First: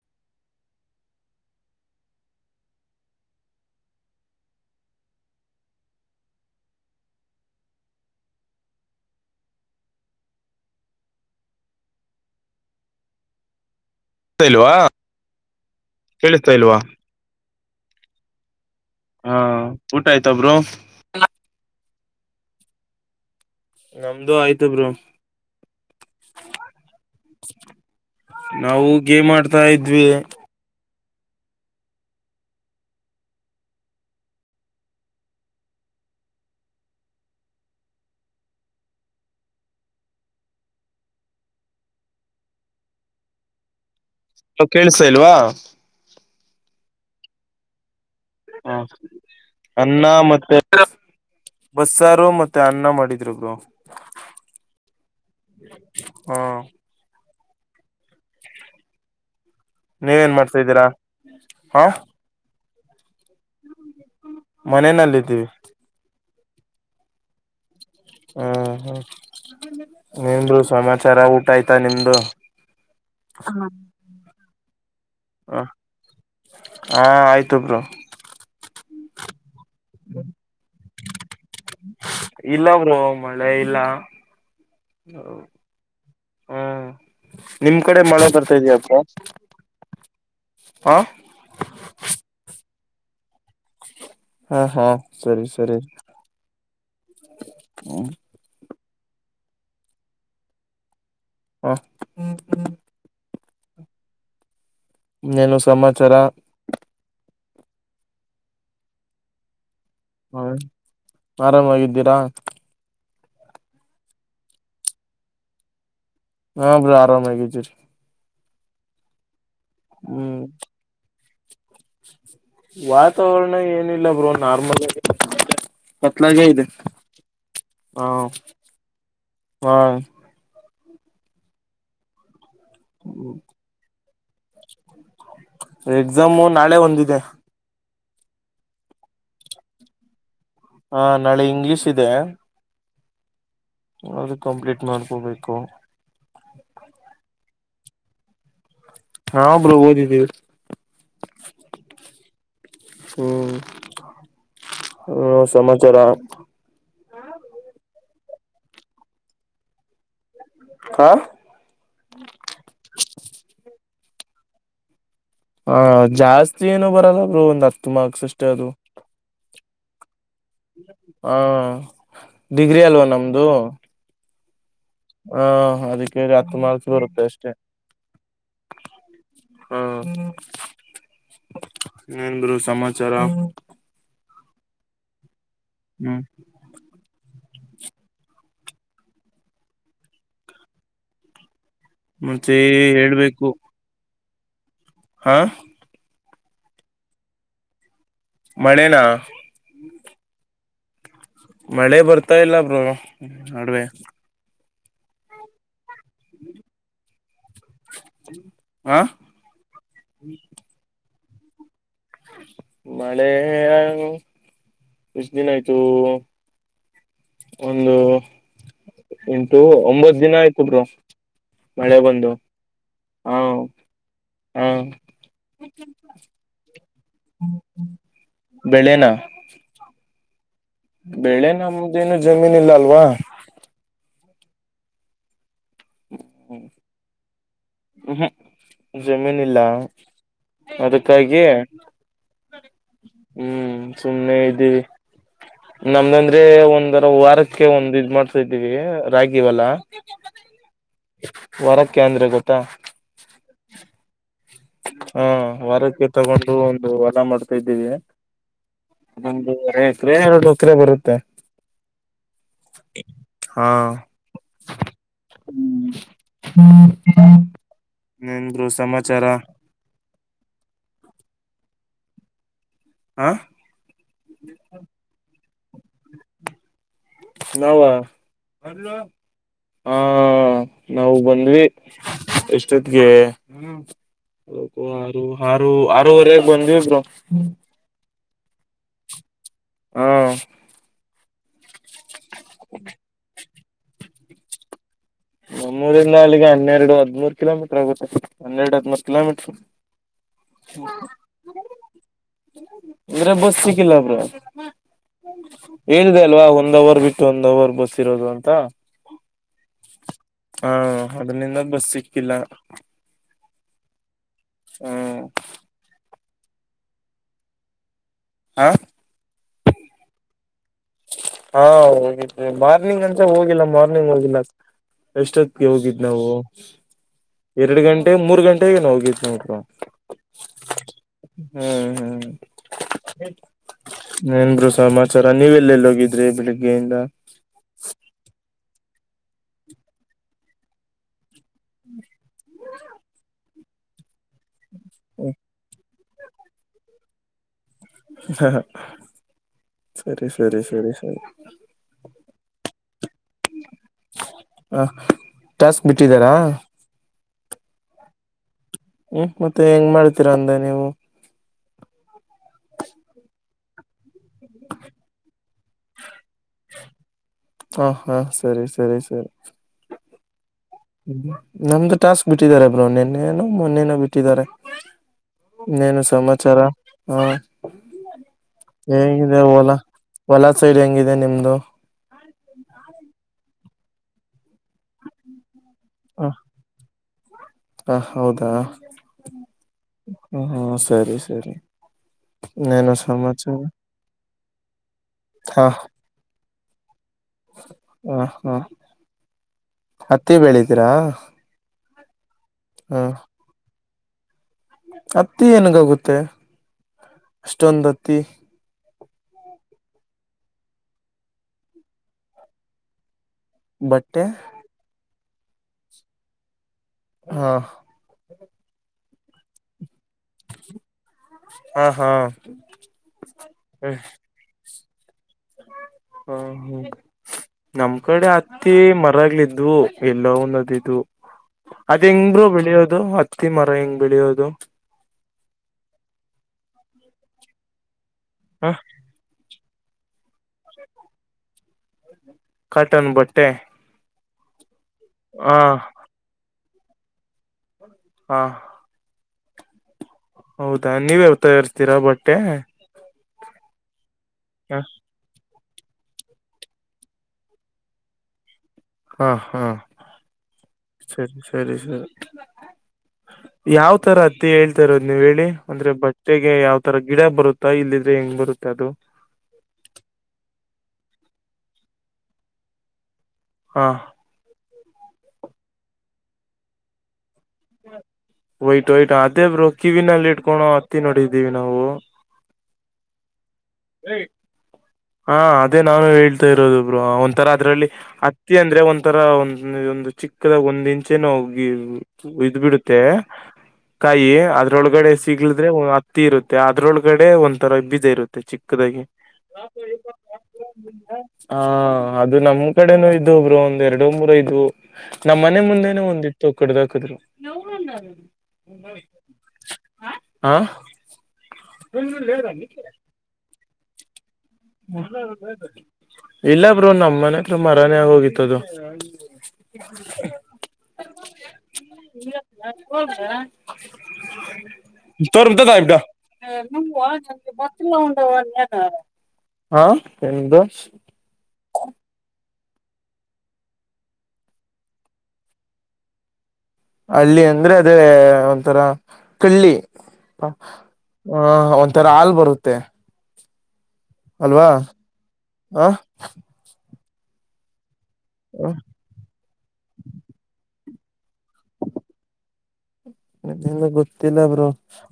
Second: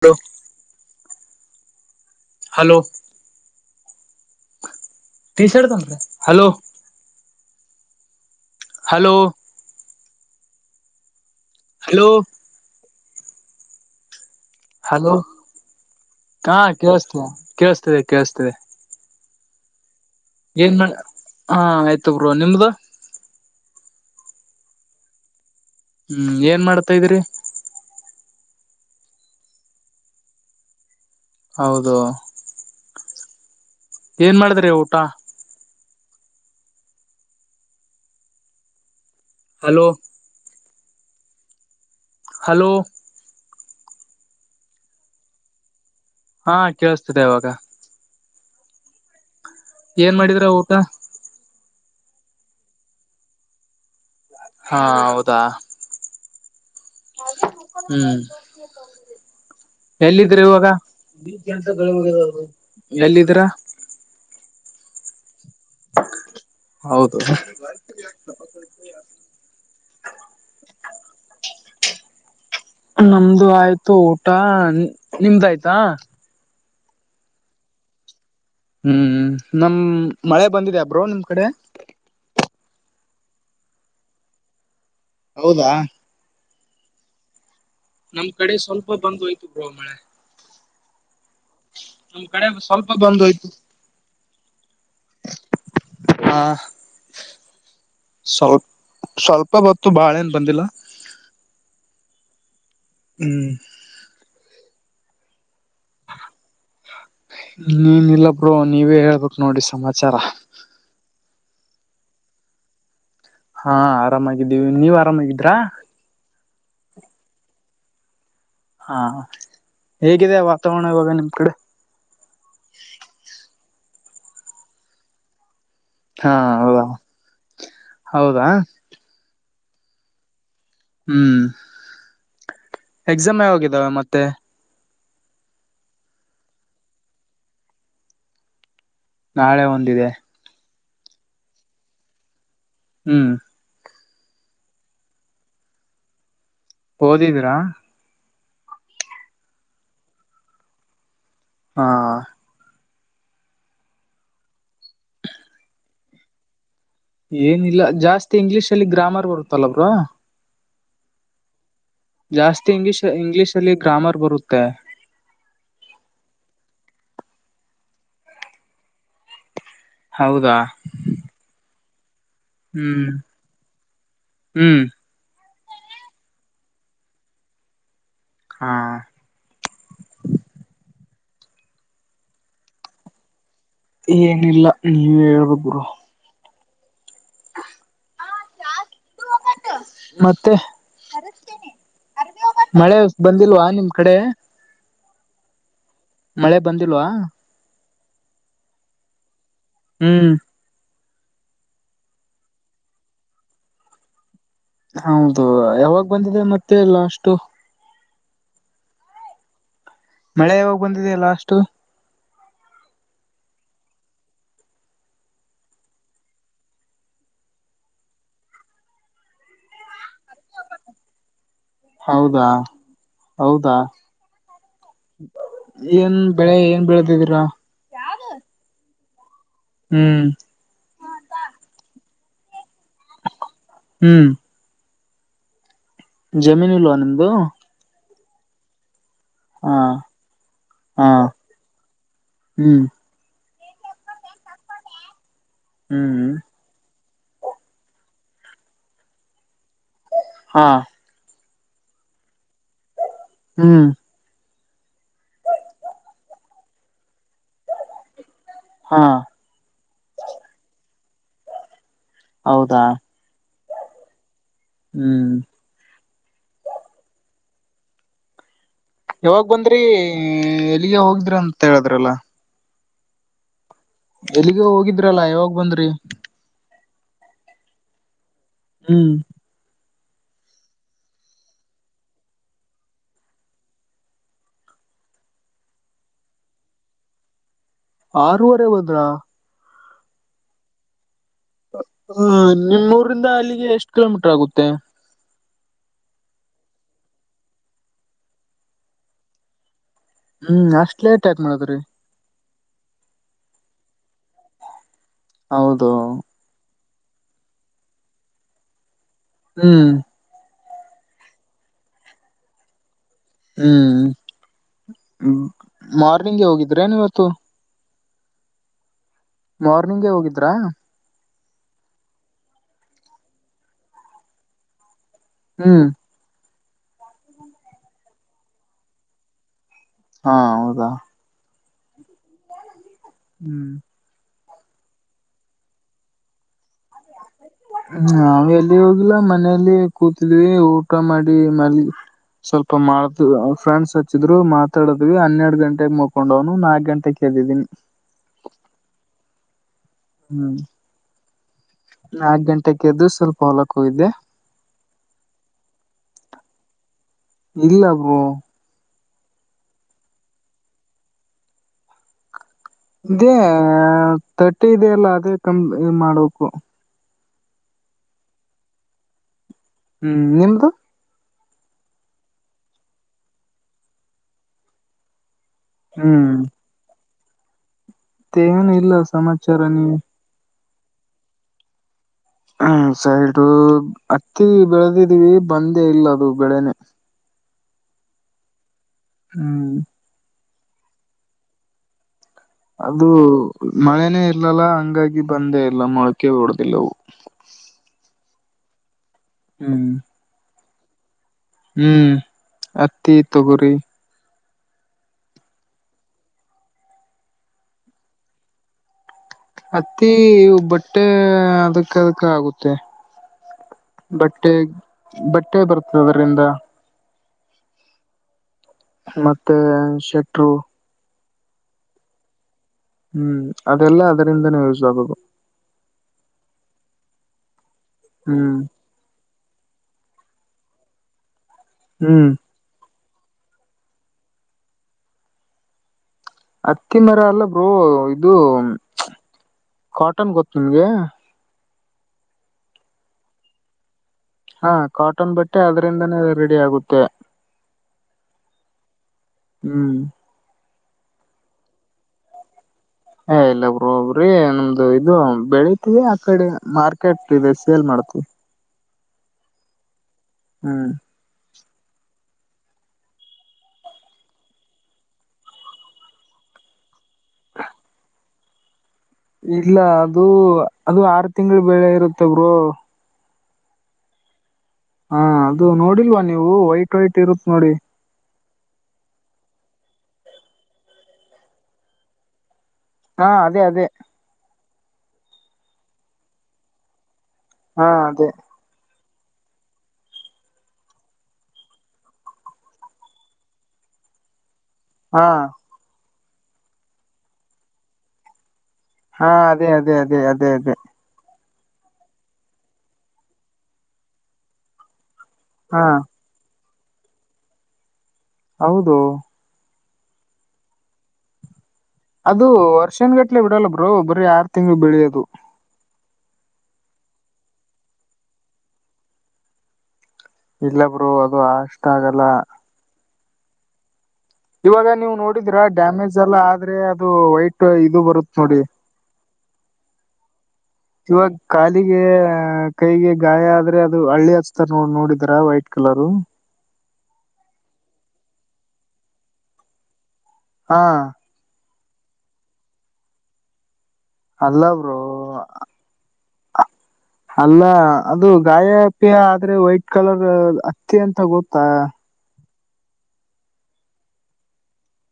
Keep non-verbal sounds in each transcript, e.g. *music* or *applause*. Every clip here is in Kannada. ಹಲೋ ಹಲೋ ಟ ಶರ್ಟ್ ತ ಹಲೋ ಹಲೋ ಹಲೋ ಕೇಳಿಸ್ತಾ ಇಲ್ವಾ ಹಲೋ ಕೇಳಿಸ್ತಾ ಹಾ ಇಲ್ವಾ ಕೇೇಳಸ್ತೀರ ಕೇೇಳಸ್ತದೆ ಕೇೇಳಸ್ತ ಹ್ಮ ಊಟಯ್ತಬ್ರು ಏನ್ ಹ ಆಯ್ತ ಬ್ರೋ ನಿಮ್ದ ನಮ್ದು ಆಯ್ತಬ್ರು ಹ್ಮ್ ಏನ್ ಮಾಡ್ತಾ ಇದ್ರರಿ ನಾವು ಗೇ ಮಾಡ್ತಾ ಇದ ಇದ್ವಿ ಹೌದು ಏನ್ ಮಾಡಿದ್ರಿ ಊಟ ಹಲೋ ಹಲೋ ಕೇಳಳ್ಸಾ ಇಲ್ವಾ ಹಾ ಕೇಳಿಸ್ತಿದೆ ಇವಾಗ ಹಾ ಅನ್ನ ಏನ್ ಮಾಡಿದ್ರ ಮತ್ತೆ ಊಟ ಬಸ್ಸಾರು ಮತ್ತೆ ಅನ್ನ ಮಾಡಿದ್ರುಬ್ರು ಹಾ ಹೌದಾ ಹ್ಮ್ ತದೆ ನೀವೇನ್ ಎಲ್ಲಿದೀ್ರಾ ಮಾಡ್ತಾ ಇವಾಗ ಇದ್ದೀರಾ ಹಾ ಎಲ್ಲಿದೀರಾ ಮನನಲ್ಲಿದ್ದೀವಿ ಹೌದು ಹ್ಮ ಹ ನಿಮರು ಸಮಾಚಾರ ಊಟ ಆಯ್ತಾ ನಿಮ್ದು ನಮ್ದು ಆಯ್ತು ಊಟ ನಿಮ್ದ ಆಯ್ತಾ ಹಾ ಆಯ್ತುೊಬ್ರು ಹ್ಮ್ ನಮ್ ಮಳೆ ಬಂದಿದೆ್ಯಾಬ್ರೋ ನಿಮ್ ಕಡೆ ಇಲ್ಲವರು ಮಳೆ ಇಲ್ಲ ಹೌದಾ ಹ್ಮ ನಿಮ್ ಕಡೆ ಮಳೆ ನಮ್ ಬರ್ತಾ ಕಡೆ ಸ್ವಲ್ಪ ಇದ್ಯಾಪ್ಪ ಬಂದ್ ಹೋಯ್ತು ಬ್ರೋ ಮಳೆ ಹ ನಮ್ ಕಡೆ ಸ್ವಲ್ಪ ಬಂದೋಯ್ತು ಹಾ ಹಾ ಸರಿ ಸರಿ ಹ ಹ್ಮ ಸ್ವಲ್ಪ ಸ್ವಲ್ಪ ಹೊತ್ತು ಬಾಳ ಏನ್ ಬಂದಿಲ್ಲ ವಾಹ ಹ್ಮ್ ನೇನು ಸಮಾಚಾರ ನೀನ್ ಇಲ್ಲಬ್್ರ ನೀವೇ ಹೇಳ್ಬೇಕು ನೋಡಿ ಸಮಾಚಾರ ಹ ಆರಾಮಾಗಿದ್ದೀರಾ ಹಾ ಆರಾಮಾಗಿದ್ದೀವಿ ನೀವ್ ಆರಾಮಾಗಿದ್ರಾ ಹಾ ಬ್ರಿ ಆರಾಮಾಗಿದ್ದೀರಿ ಹಾ ಹೇಗಿದೆ ಹ್ಮ್ ವಾತಾವರಣ ಇಾಗ ನಿಮ್ ಕಡೆ ವಾತಾವರಣ ಏನಿಲ್ಲ ಬ್ರೋ ನಾರ್ಮಲ್ ಹಾ ಪತ್ಲಗೆ ಇದೆ ಹೌದಾ ಹಾ ಹೌದಾ ಹ ಹ್ಮ್ ಎಕ್ಸಾಮ್ ಯಾವಾಗಿದ್ದಾವೆ ಮತ್ತೆ ಹ ಎಕ್ಸಾಮು ನಾಳೆ ಒಂದಿದೆ ನಾಳೆ ಒಂದಿದೆ ಹಾ ನಾಳೆ ಇಂಗ್ಲೀಷ್ ಇದೆ ಹ್ಮ್ ಆದರು ಕಂಪ್ಲೀಟ್ ಮಾಡ್ಕೋಬೇಕು ಓದಿದಿರಾ ಹಾ ಬ್ರೋ ಓದಿದ್ದೀಿವ ಹಾ ಹ್ಮ್ ಹ ಸಮಾಚಾರ ಏನಿಲ್ಲ ಜಾಸ್ತಿ ಇಂಗ್ಲಿೀಷ್ ಅಲ್ಲಿ ಗ್ರಾಮರ್ ಬರುತ್ತಲ್ಲ ಬ್ರಾ ಹ ಜಾಸ್ತಿ ಇಂಗ್ಲಲಿಷ್ ಇಂಗ್ಲೀಷ್ ಅಲ್ಲಿ ಗ್ರಾಮರ್ ಬರುತ್ತೆ ಹ ಜಾಸ್ತಿ ಏನು ಬರಲ್ಲಬ್ರು ಒಂದ್ ಹತ್ತು ಮಾರ್ಕ್ಸ್ ಅಷ್ಟೇ ಅದು ಹೌದಾ ಹಾ ಡಿಗ್ರಿ ಅಲ್ವಾ ಹ್ಮ್ ನಮ್ದು ಹ್ಮ್ ಹಾ ಅದಕ್ಕೆ ಹತ್ತು ಮಾಲ್ಸ ಬರುತ್ತೆ ಅಷ್ಟೇ ಹಾ ಹಾ ಏನ್ರು ಸಮಾಚಾರ ಏನಿಲ್ಲ ನೀವ ಹೇಳ್ಬೇಕ ಗುರು ಹ್ಞೂ ಮತ್ತೆ ಮತ್ತೆ ಮಳೆ ಬಂದಿಲ್ವಾ ನಿಮ್ ಕಡೆ ಹಾಂ ಮಳೆ ಬಂದಿಲ್ವಾ ಮಳನಾ ಹ್ಮ್ ಮಳೆ ಬರ್ತಾ ಇಲ್ಲ ಬ್ರೋ ನಡುವೆ ಹೌದು ಯಾವಾಗ ಬಂದಿದೆ ಮತ್ತೆಲ್ಲ ಅಷ್ಟು ಹ ಮಳೆ ಯಾವಾಗ ಬಂದಿದೆೆಯ ಲಾಸ್ಟ್ ಮಳೆ ಎಷ್ಟ ದಿನ ಆಯ್ತು ಒಂದು ಎಂಟು ಒಂಬತ್ತು ದಿನ ಆಯ್ಟ್ರು ಮಳೆ ಬೊಂದು ಹೌದಾ ಹಾ ಹೌದಾ ಹ ಏನ್ ಬೆಳೆ ಏನ್ ಬೆೀಳದಿದ್ದೀರಾ ಬೆಳನಾ ಹ್ಮ್ ಬೆಳೆ ನಮ್ದೇನು ಜಮೀನ್ ಇಲ್ಲ ಅಲ್ವಾ ಹ್ಮ್ ಜಮೀನು ಇಲ್ವಾ ನಿಮ್ದು ಹ ಹ ಜಮೀನ್ ಇಲ್ಲ ಹಾ ಹಾ ಅದಕ್ಕಾಗಿ ಹ್ಮ್ ಹ್ಮ್ ಸು್ನೆ ಇದ್ದೀವಿ ಹ್ಮ್ ನಮ್ದಂದ್ರೆ ಒಂದ ವಾರಕ್ಕೆ ಒಂದ ಇದ್ ಮಾಡ್ತಾ ಇದ್ದೀವಿ ರಾಗಿವಲ್ಲ ಹಾ ವರಕ್ಕೆ ಅಂದ್ರೆ ಗೊತ್ತಾ ಹ್ಮ ಹಾ ವಾರಕ್ಕೆ ತಗೊಂಡು ಒಂದು ವಾರ ಮಾಡ್ತಾ ಇದ್ದೀವಿ ಹಾ ಕ್ರರ ಒಕ್ರೆ ಬರುತ್ತೆ ಹೌದಾ ಹಾ ಹ್ಮ್ ಹ್ಮ ನರು ಸಮಾ ಯಾವಾಗ ಬಂದ್ರಿ ಎಲ್ಲಿಗೆ ಹೋಗಿದ್ರ ಅಂತ ಹೇಳಿದ್ರಲ್ಲ ಆಾಂ ಎಲ್ಲಿಗೆ ಹೋಗಿದ್ರಲ್ಲಾ ಯಾವಾಗ್ ಬಂದ್ರಿ ನಾವ ಹ್ಮ್ ಹಾ ನಾವವು ಬಂದ್ವಿ ಎಷ್ಟೊತ್ತಿಗೆ ಆರು ಆರೂವರೆಗೆ ಬಂದಿವಿ ಬ್ರೋ ಆರುವರೆ ಹೋದ್ರ ಹಾ ಹ ನಿಮ್ಮೂರಿಂದ ಅಲ್ಲಿಗೆ ಎಷ್ಟ್ ಕಿಲೋಮೀಟರ್ ಹಾಗುತ್ತೆ ನಮ್ಮೂರಿಂದ ಅಲ್ಲಿಗೆ ಹನ್ನೆರಡು ಹದ್ಮೂರ್ ಕಿಲೋಮೀಟ್ರ ಆಗುತ್ತೆ ಹನ್ನೆರಡು ಹದ್ಮೂರ್ ಕಿಲೋಮೀಟ್ರ ಹ್ಮ್ ಅಷ್ಟ್ ಲೇಟ್ ಯಾಕ್ ಮಾಡಿದ್ರಿ ಅಂದ್ರೆ ಬಸ್ ಸಿಕ್ಕಿಲ್ಲ ಬ್ರೋ ಹೌದು ಹೇಳಿದೆ ಅಲ್ವಾ ಒಂದ್ ಅವರ್ ಬಿಟ್ಟು ಒಂದ್ ಅವರ್ ಬಸ್ ಇರೋದು ಅಂತ ಹ್ಮ್ ಹಾ ಅದರಿಂದ ಬಸ್ ಸಿಕ್ಕಿಲ್ಲ ಹ್ಮ್ ಹ್ಮ್ ಮಾರ್ನಿಂಗ್ಗೆ ಹೋಗಿದ್ರೇನ್ ಇವತ್ತು ಹಾ ಮಾರ್ನಿಂಗೆ ಹೋಗಿದ್ರಾ ಹಾ ಹೋಗಿದವಿ ಮಾರ್ನಿಂಗ್ ಅಂತ ಹೋಗಿಲ್ಲ ಮಾರ್ನಿಂಗ್ ಹೋಗಿಲ್ಲ ಎಷ್ಟೊತ್ತಿಗೆ ಹ್ಮ್ ಹೋಗಿದ್ ನಾವು ಎರಡು ಗಂಟೆ ಮೂರು ಗಂಟೆೆಗೆ ಹೋಗಿದ ನೋಡ್ ಹಾ ಹೌದಾ ಹ್ಮ್ ಹ್ಮ್ ಹ್ಮ್ಏನ್ ಬ್ರೋ ಸಮಾಚಾರ ನೀವು ಎಲ್ಲೆಲ್ಲಿೋಗಿದ್ರಿ ಬೆಳಿಗ್ಗೆಯಿಂದ ನಾವ ಎಲ್ಲಿ ಹೋಗಿಲ್ಲ ಮನಲಿ ಕೂತಿದ್ವಿ ಊಟ ಊಟ ಮಾಡಿಮಲ್ಗ್ ಸ್ವಲ್ಪ ಮಾತ್ ಫ್ರೆಂಡ್ಸ್ ಹಚ್ಚಿದ್ರು ಮತ್ ಡದ್ವಿ ಹ್ಮ್ ಹನ್ನೆರಡು ಗಂಟೆಗೆ ಮುಕೊಂಡವ್ ನಾಕ್ ಗಂಟೆಗೆ ಎದ್ದಿದೀನಿ ಹ ಸರಿ ಸರಿ ಸರಿ ಸರಿ ನಾಲ್ಕು ಗಂಟೆೆಗೆದ್ದು ಸ್ವಲ್ಪ ಹೊಲಕ್ ಹೋಗಿದ್ದೆ ಹ ಟಾಸ್ಕ್ ಬಿಟ್ಟಿದ್ದಾರಾ ಇಲ್ಲ ಬ್ರೋ ಹ್ಮ್ ಮತ್ತೆ ಹೆಂಗ್ ಮಾಡ್ತೀರಾ ಅಂದೇ ನೀವು ಇದೇ ತಟ್ಟೆ ಇದೆ ಅಲ್ಲ ಅದೇ ತಂದು ಮಾಡ್ಬೇಕು ಹಾ ಹಾ ಸರಿ ಸರಿ ಸರಿ ಹ್ಮ್ ನಿಮ್ಮದು ನಮ್ದು ಟಾಸ್ಕ್ ಬಿಟ್ಟಿದ್ದಾರೆ ಬ್ರೋ ನೆನ್ನೆನೋ ಮೊನ್ನೆನೋ ಬಿಟ್ಟಿದ್ದಾರೆ ಇನೇನು ಹ್ಮ್ ಸಮಾಚಾರ ಹಾ ಮತ್ತೆ ಏನು ಇಲ್ಲ ಸಮಾಚಾರ ನೀ ಹೊಲಾ ಸೈಡ್ ಹೆಂಗಿದೆ ನಿಮ್ದು ಹ್ಮ ಸೈಡ್ ಹತ್ತಿ ಬೆಳೆದಿದೀವಿ ಬಂದೇ ಇಲ್ಲ ಹ ಅದು ಬೆಳೆನೆ ಹ ಹೌದಾ ಹ್ಮ ಹ ಹ ಸರಿ ಸರಿ ಇನ್ನೇನು ಅದು ಸಮಾಚಾರ ಮಳೆನೇ ಇರ್ಲಲ್ಲ ಹಂಗಾಗಿ ಬಂದೇ ಹಾ ಇಲ್ಲ ಮೊಳಕೆ ಹೊಡದಿಲ್ಲವು ಹ ಹಾ ಹ್ಮ್ ಹತ್ತಿ ಬೆಳಿದ್ದೀರಾ ಹ್ಮ್ ಹತ್ತಿ ತೊಗೊರಿ ಅತ್ತಿ ಏನಗೋಗುತ್ತೆ ಅಷ್ಟೊಂದ್ ಅತ್ತಿ ಅತ್ತಿ ಬಟ್ಟೆ ಅದಕ್ಕ ಅದಕ್ಕ ಆಗುತ್ತೆ ಬಟ್ಟೆ ಬಟ್ಟೆ ಬರ್ತದೆ ಅದರಿಂದ ಹಾ ಮತ್ತೆ ಶೆಟ್ರು ಹಾ ಹಾ ಹ್ಮ್ ಅದೆಲ್ಲಾ ಅದರಿಂದನ ಯೂಸ್ ಆಗದು ಹ ಹ್ಮ ನಮ್ ಕಡೆ ಹ್ಮ್ ಅತ್ತಿ ಮರಗ್ಲಿದ್ವು ಎಲ್ಲೋ ಒಂದದ ಇು ಅದ್ ಹೆಂಗ ಹ್ಮ್ ಬ್ರೋ ಬೆಳಿಯೋದು ಹತ್ತಿ ಮರ ಹೆಂಗ್ ಬೆಳೆಯೋದು ಹತ್ತಿ ಮರ ಅಲ್ಲ ಬ್ರೋ ಇದು ಹ ಕಾಟನ್ ಗೊತ್ತು ನಿಮ್ಗೆ ಕಟನ್ ಬಟ್ಟೆ ಹಾ ಕಾಟನ್ ಹ ಬಟ್ಟೆ ಅದ್ರಿಂದಾನೇ ರೆಡಿ ಆಗುತ್ತೆ ಹಾ ಹ್ಮ್ ಹೌದಾ ನೀವೇ ತಯರ್್ತೀರಾ ಬಟ್ಟೆ ಏ ಇಲ್ಲ ಬ್ರೋ ಒಬ್ರಿ ಹ ನಮ್ದು ಇದು ಬೆಳಿ ೇ ಆ ಕಡೆ ಮಾರ್ಕೆಟ್ ಇದೆ ಸೇಲ್ ಮಾಡ್ತವಿ ಹಾ ಹಾ ಹ್ಮ್ ಸರಿ ಸರಿ ಸರಿ ಯಾವ್ ತರ ಹತ್ತಿ ಹೇಳ್ತಾ ಇರೋದ್ ನೀವ ಹೇಳಿ ಅಂದ್ರೆ ಬಟ್ಟೆಗೆ ಯಾವ್ ತರ ಗಿಡ ಬರುತ್ತೆ ಇಲ್ಲಿದ್ರೆ ಹೆಂಗ್ ಬರುತ್ತೆ ಅದು ಇಲ್ಲ ಅದು ಅದು ಆರು ತಿಂಗಳು ಬೆಳೆ ಇರುತ್ತವರು ಹಾ ಹಾ ಅದು ನೋಡಿಲ್ವಾ ನೀವು ವೈಟ್ ವೈಟ್ ಇರುತ್ ನೋಡಿ *inaudible* ಒಯ್ಟ್ು ಒಯತು ಅದೇಬ್ರು ಕಿವಿನಲ್ಲಿ ಇಟ್ಕೊೋ ಹತ್ತಿ ನೋಡಿದ್ದೀವಿ ನಾವು ಹಾ ಅದೇ ಅದೇ ಹಾ ಅದೇ ನಾನು ಹೇಳ್ತಾ ಇರೋದು ಬ್ರೋ ಒಂಥರ ಹಾ ಅದರಲ್ಲಿ ಅದೇ ಅಂದ್ರೆ ಒಂಥರಾ ಒಂದು ಚಿಕ್ಕದಾಗ ಒಂದ ಇಂಚೆನ ಹೋಗಿ ಇದ್ ಬಿಡುತ್ತೆ ಕಾಯಿ ಅದ ಅದ್ರೊಳಗಡೆ ಹಾ ಸಿಗ್ಲಿದ್ರೆ ಹತ್ತಿ ಇರುತ್ತೆ ಅದ್ರೊಳಗಡೆ ಒಂಥರ ಬೀಜ ಇರುತ್ತೆ ಚಿಕ್ಕದಾಗಿ ಹಾ ಅದೇ ಅದೇ ಅದೇ ಅದೇ ಅದೇ ಹಾ ಅದು ನಮ ಕಡೆನೂ ಇದ ಒಬ್ರು ಒಂದ್ ಎರಡು ಮೂರೈದು ನಮ್ಮ್ ಮನೆ ಹಾ ಮುಂದೆನೆ ಒಂದಿತ್ತು ಕುಡ್ದಾಕಿದ್ರು ಹೌದು ಹಾ ಅದು ವರ್ಷನ್ ಗಟ್ಲೆ ಬಿಡಲ್ಲ ಬ್ರೋ ಬರೆ ಆರ್ ತಿಂಗೆ ಮುದಲ *unintelligible* ಇಲ್ಲ ಬ್ರೋ ನಮ್ಮ ಮನತ್ರ ಮರಾನೇ ಆಗೋಗಿತ್ತದು ಇಲ್ಲ ಬ್ರರು ಅದುಷ್ಟ ಆಗಲ್ಲ ಹೋಗದ ಇವಾಗ ನೀವು *unintelligible* ನೋಡಿದ್ರ ತೋರ್ಾಗೆ ಡ್ಯಾಮೇಜ್ ಎಲ್ಲ ಆದ್ರೆ ಅದು ವೈಟ್ ಇದು ಬ ಬರುತ್ ನೋಡಿ *unintelligible* ಹಾ ಎ್ದ ಇವಾಗ ಕಾಲಿಗೆ ಕೈಗೆ ಗಾಯ ಆದ್ರೆ ಅದು ಹಳ್ಳಿ ಹಚ್ತಾರ ನೋ ನೋಡಿದರ ವೈಟ್ ಕಲರು ಹಳ್ಳಿ ಅಂದ್ರೆ ಅದೇ ಒಂಥರ ಕಳ್ಳಿ ಹಾ ಹ ಒಂಥರ ಹಾಲ್ ಬರುತ್ತೆ ಅಲ್ವಾ ಅಲ್ಲಬ್ರು ಹ ಅಲ್ಲ ಅದು ಗಾಯ ಅ ಆದ್ರೆ ವೈಟ್ ಕಲರ್ ಅತ್ತಿ ಅಂತ ಗೊತ್ತಾ ಅದೆಲ್ಲ ಗೊತ್ತಿಲ್ಲಬ್ರು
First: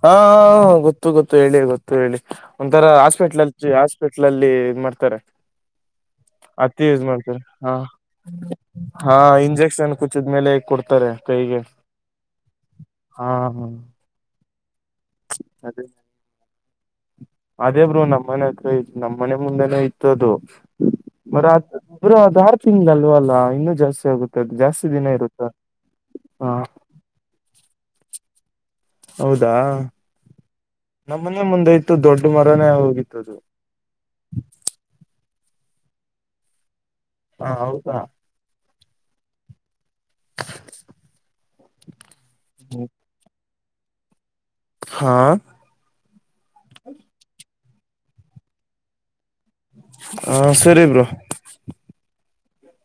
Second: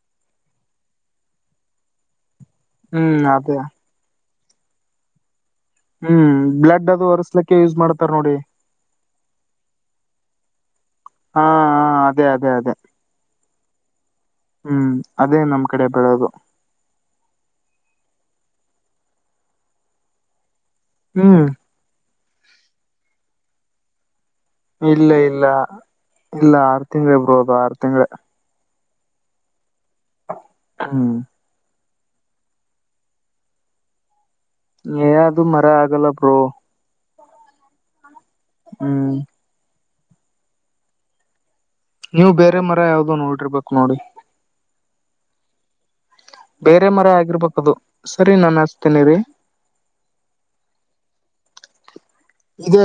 ಹಾ ಹಾ ಹಾ ಗೊತ್ತು ಗೊತ್ತು ಹೇಳಿ ಗೊತ್ತು ಹೇಳಿ ಒಂಥರ ಹ್ಮ್ ಅದೇ ಹಾಸ್ಪಿಟ್ಲ್ಲ್ಲಿ ಹಾಸ್ಪಿಟ್ಲ್ ಅಲ್ಲಿ ಇದ್ ಮಾಡ್ತಾರೆ ಹ್ಮ್ ಹತ್ತಿ ಬ್ಲಡ್ ಯೂಸ್ ಅದು ಮಾಡ್ತಾರೆ ಒರೆಸ್ಲಕ್ಕೆ ಹಾ ಯೂಸ್ ಮಾಡ್ತಾರ ನೋಡಿ ಹಾ ಇಂಜೆಕ್ಷನ್ ಕುಚ್ಚಿದ್ಮೇಲೆ ಕೊಡ್ತಾರೆ ಹಾ ಕೈಗೆ ಹ ಅದೇ ಅದೇ ಅದೇ ಹಾ ಹಾ ಹ್ಮ್ ಅದೇ ನಮ್ ಕಡೆ ಬೆಳೋದು ಅದೇ ಬೂ ನಮ್ಮನೆ ಹತ್ರ ನಮ್ಮ್ ಮನೆ ಮುಂದೆನೆ ಇತ್ತುದು ಹ್ಮ್ ಮರ ಇಬ್ರು ಅದ ಆರು ತಿಂಗ್ಲ್ವಲ್ಲ ಇನ್ನು ಜಾಸ್ತಿ ಆಗುತ್ತೆ ಅದು ಜಾಸ್ತಿ ದಿನ ಇಲ್ಲ ಇರುತ್ತ ಇಲ್ಲ ಹ ಇಲ್ಲ ಆರು ತಿಂಗಳ ಬ್ರೋ ಆರು ತಿಂಗಳ ಹೌದಾ ಹ್ಮ್ ನಮ್ಮನೆೇ ಮುಂದೆ ಇತ್ತುು ದೊಡ್ಡ ಮರನೇ ಹೋಗಿತ್ತು ಅದು ಏ ಅದು ಮರ ಆಗಲ್ಲ ಬ್ರೋ ಹಾ ಹೌದಾ ಹ್ಮ *inaudible* ನೀವು ಬೇರೆ ಮರ ಯಾವುದೋ ನೋಡಿರ್ಬೇಕು ನೋಡಿ. ಹಾ ಬೇರೆ ಮರ ಆಗಿರ್ಬೇಕದು ಸರಿ ನನ್ ಅಸ್ತೇನಿರಿ. ಹಾ ಸರಿ ಬ್ರೋ. ಇದೆ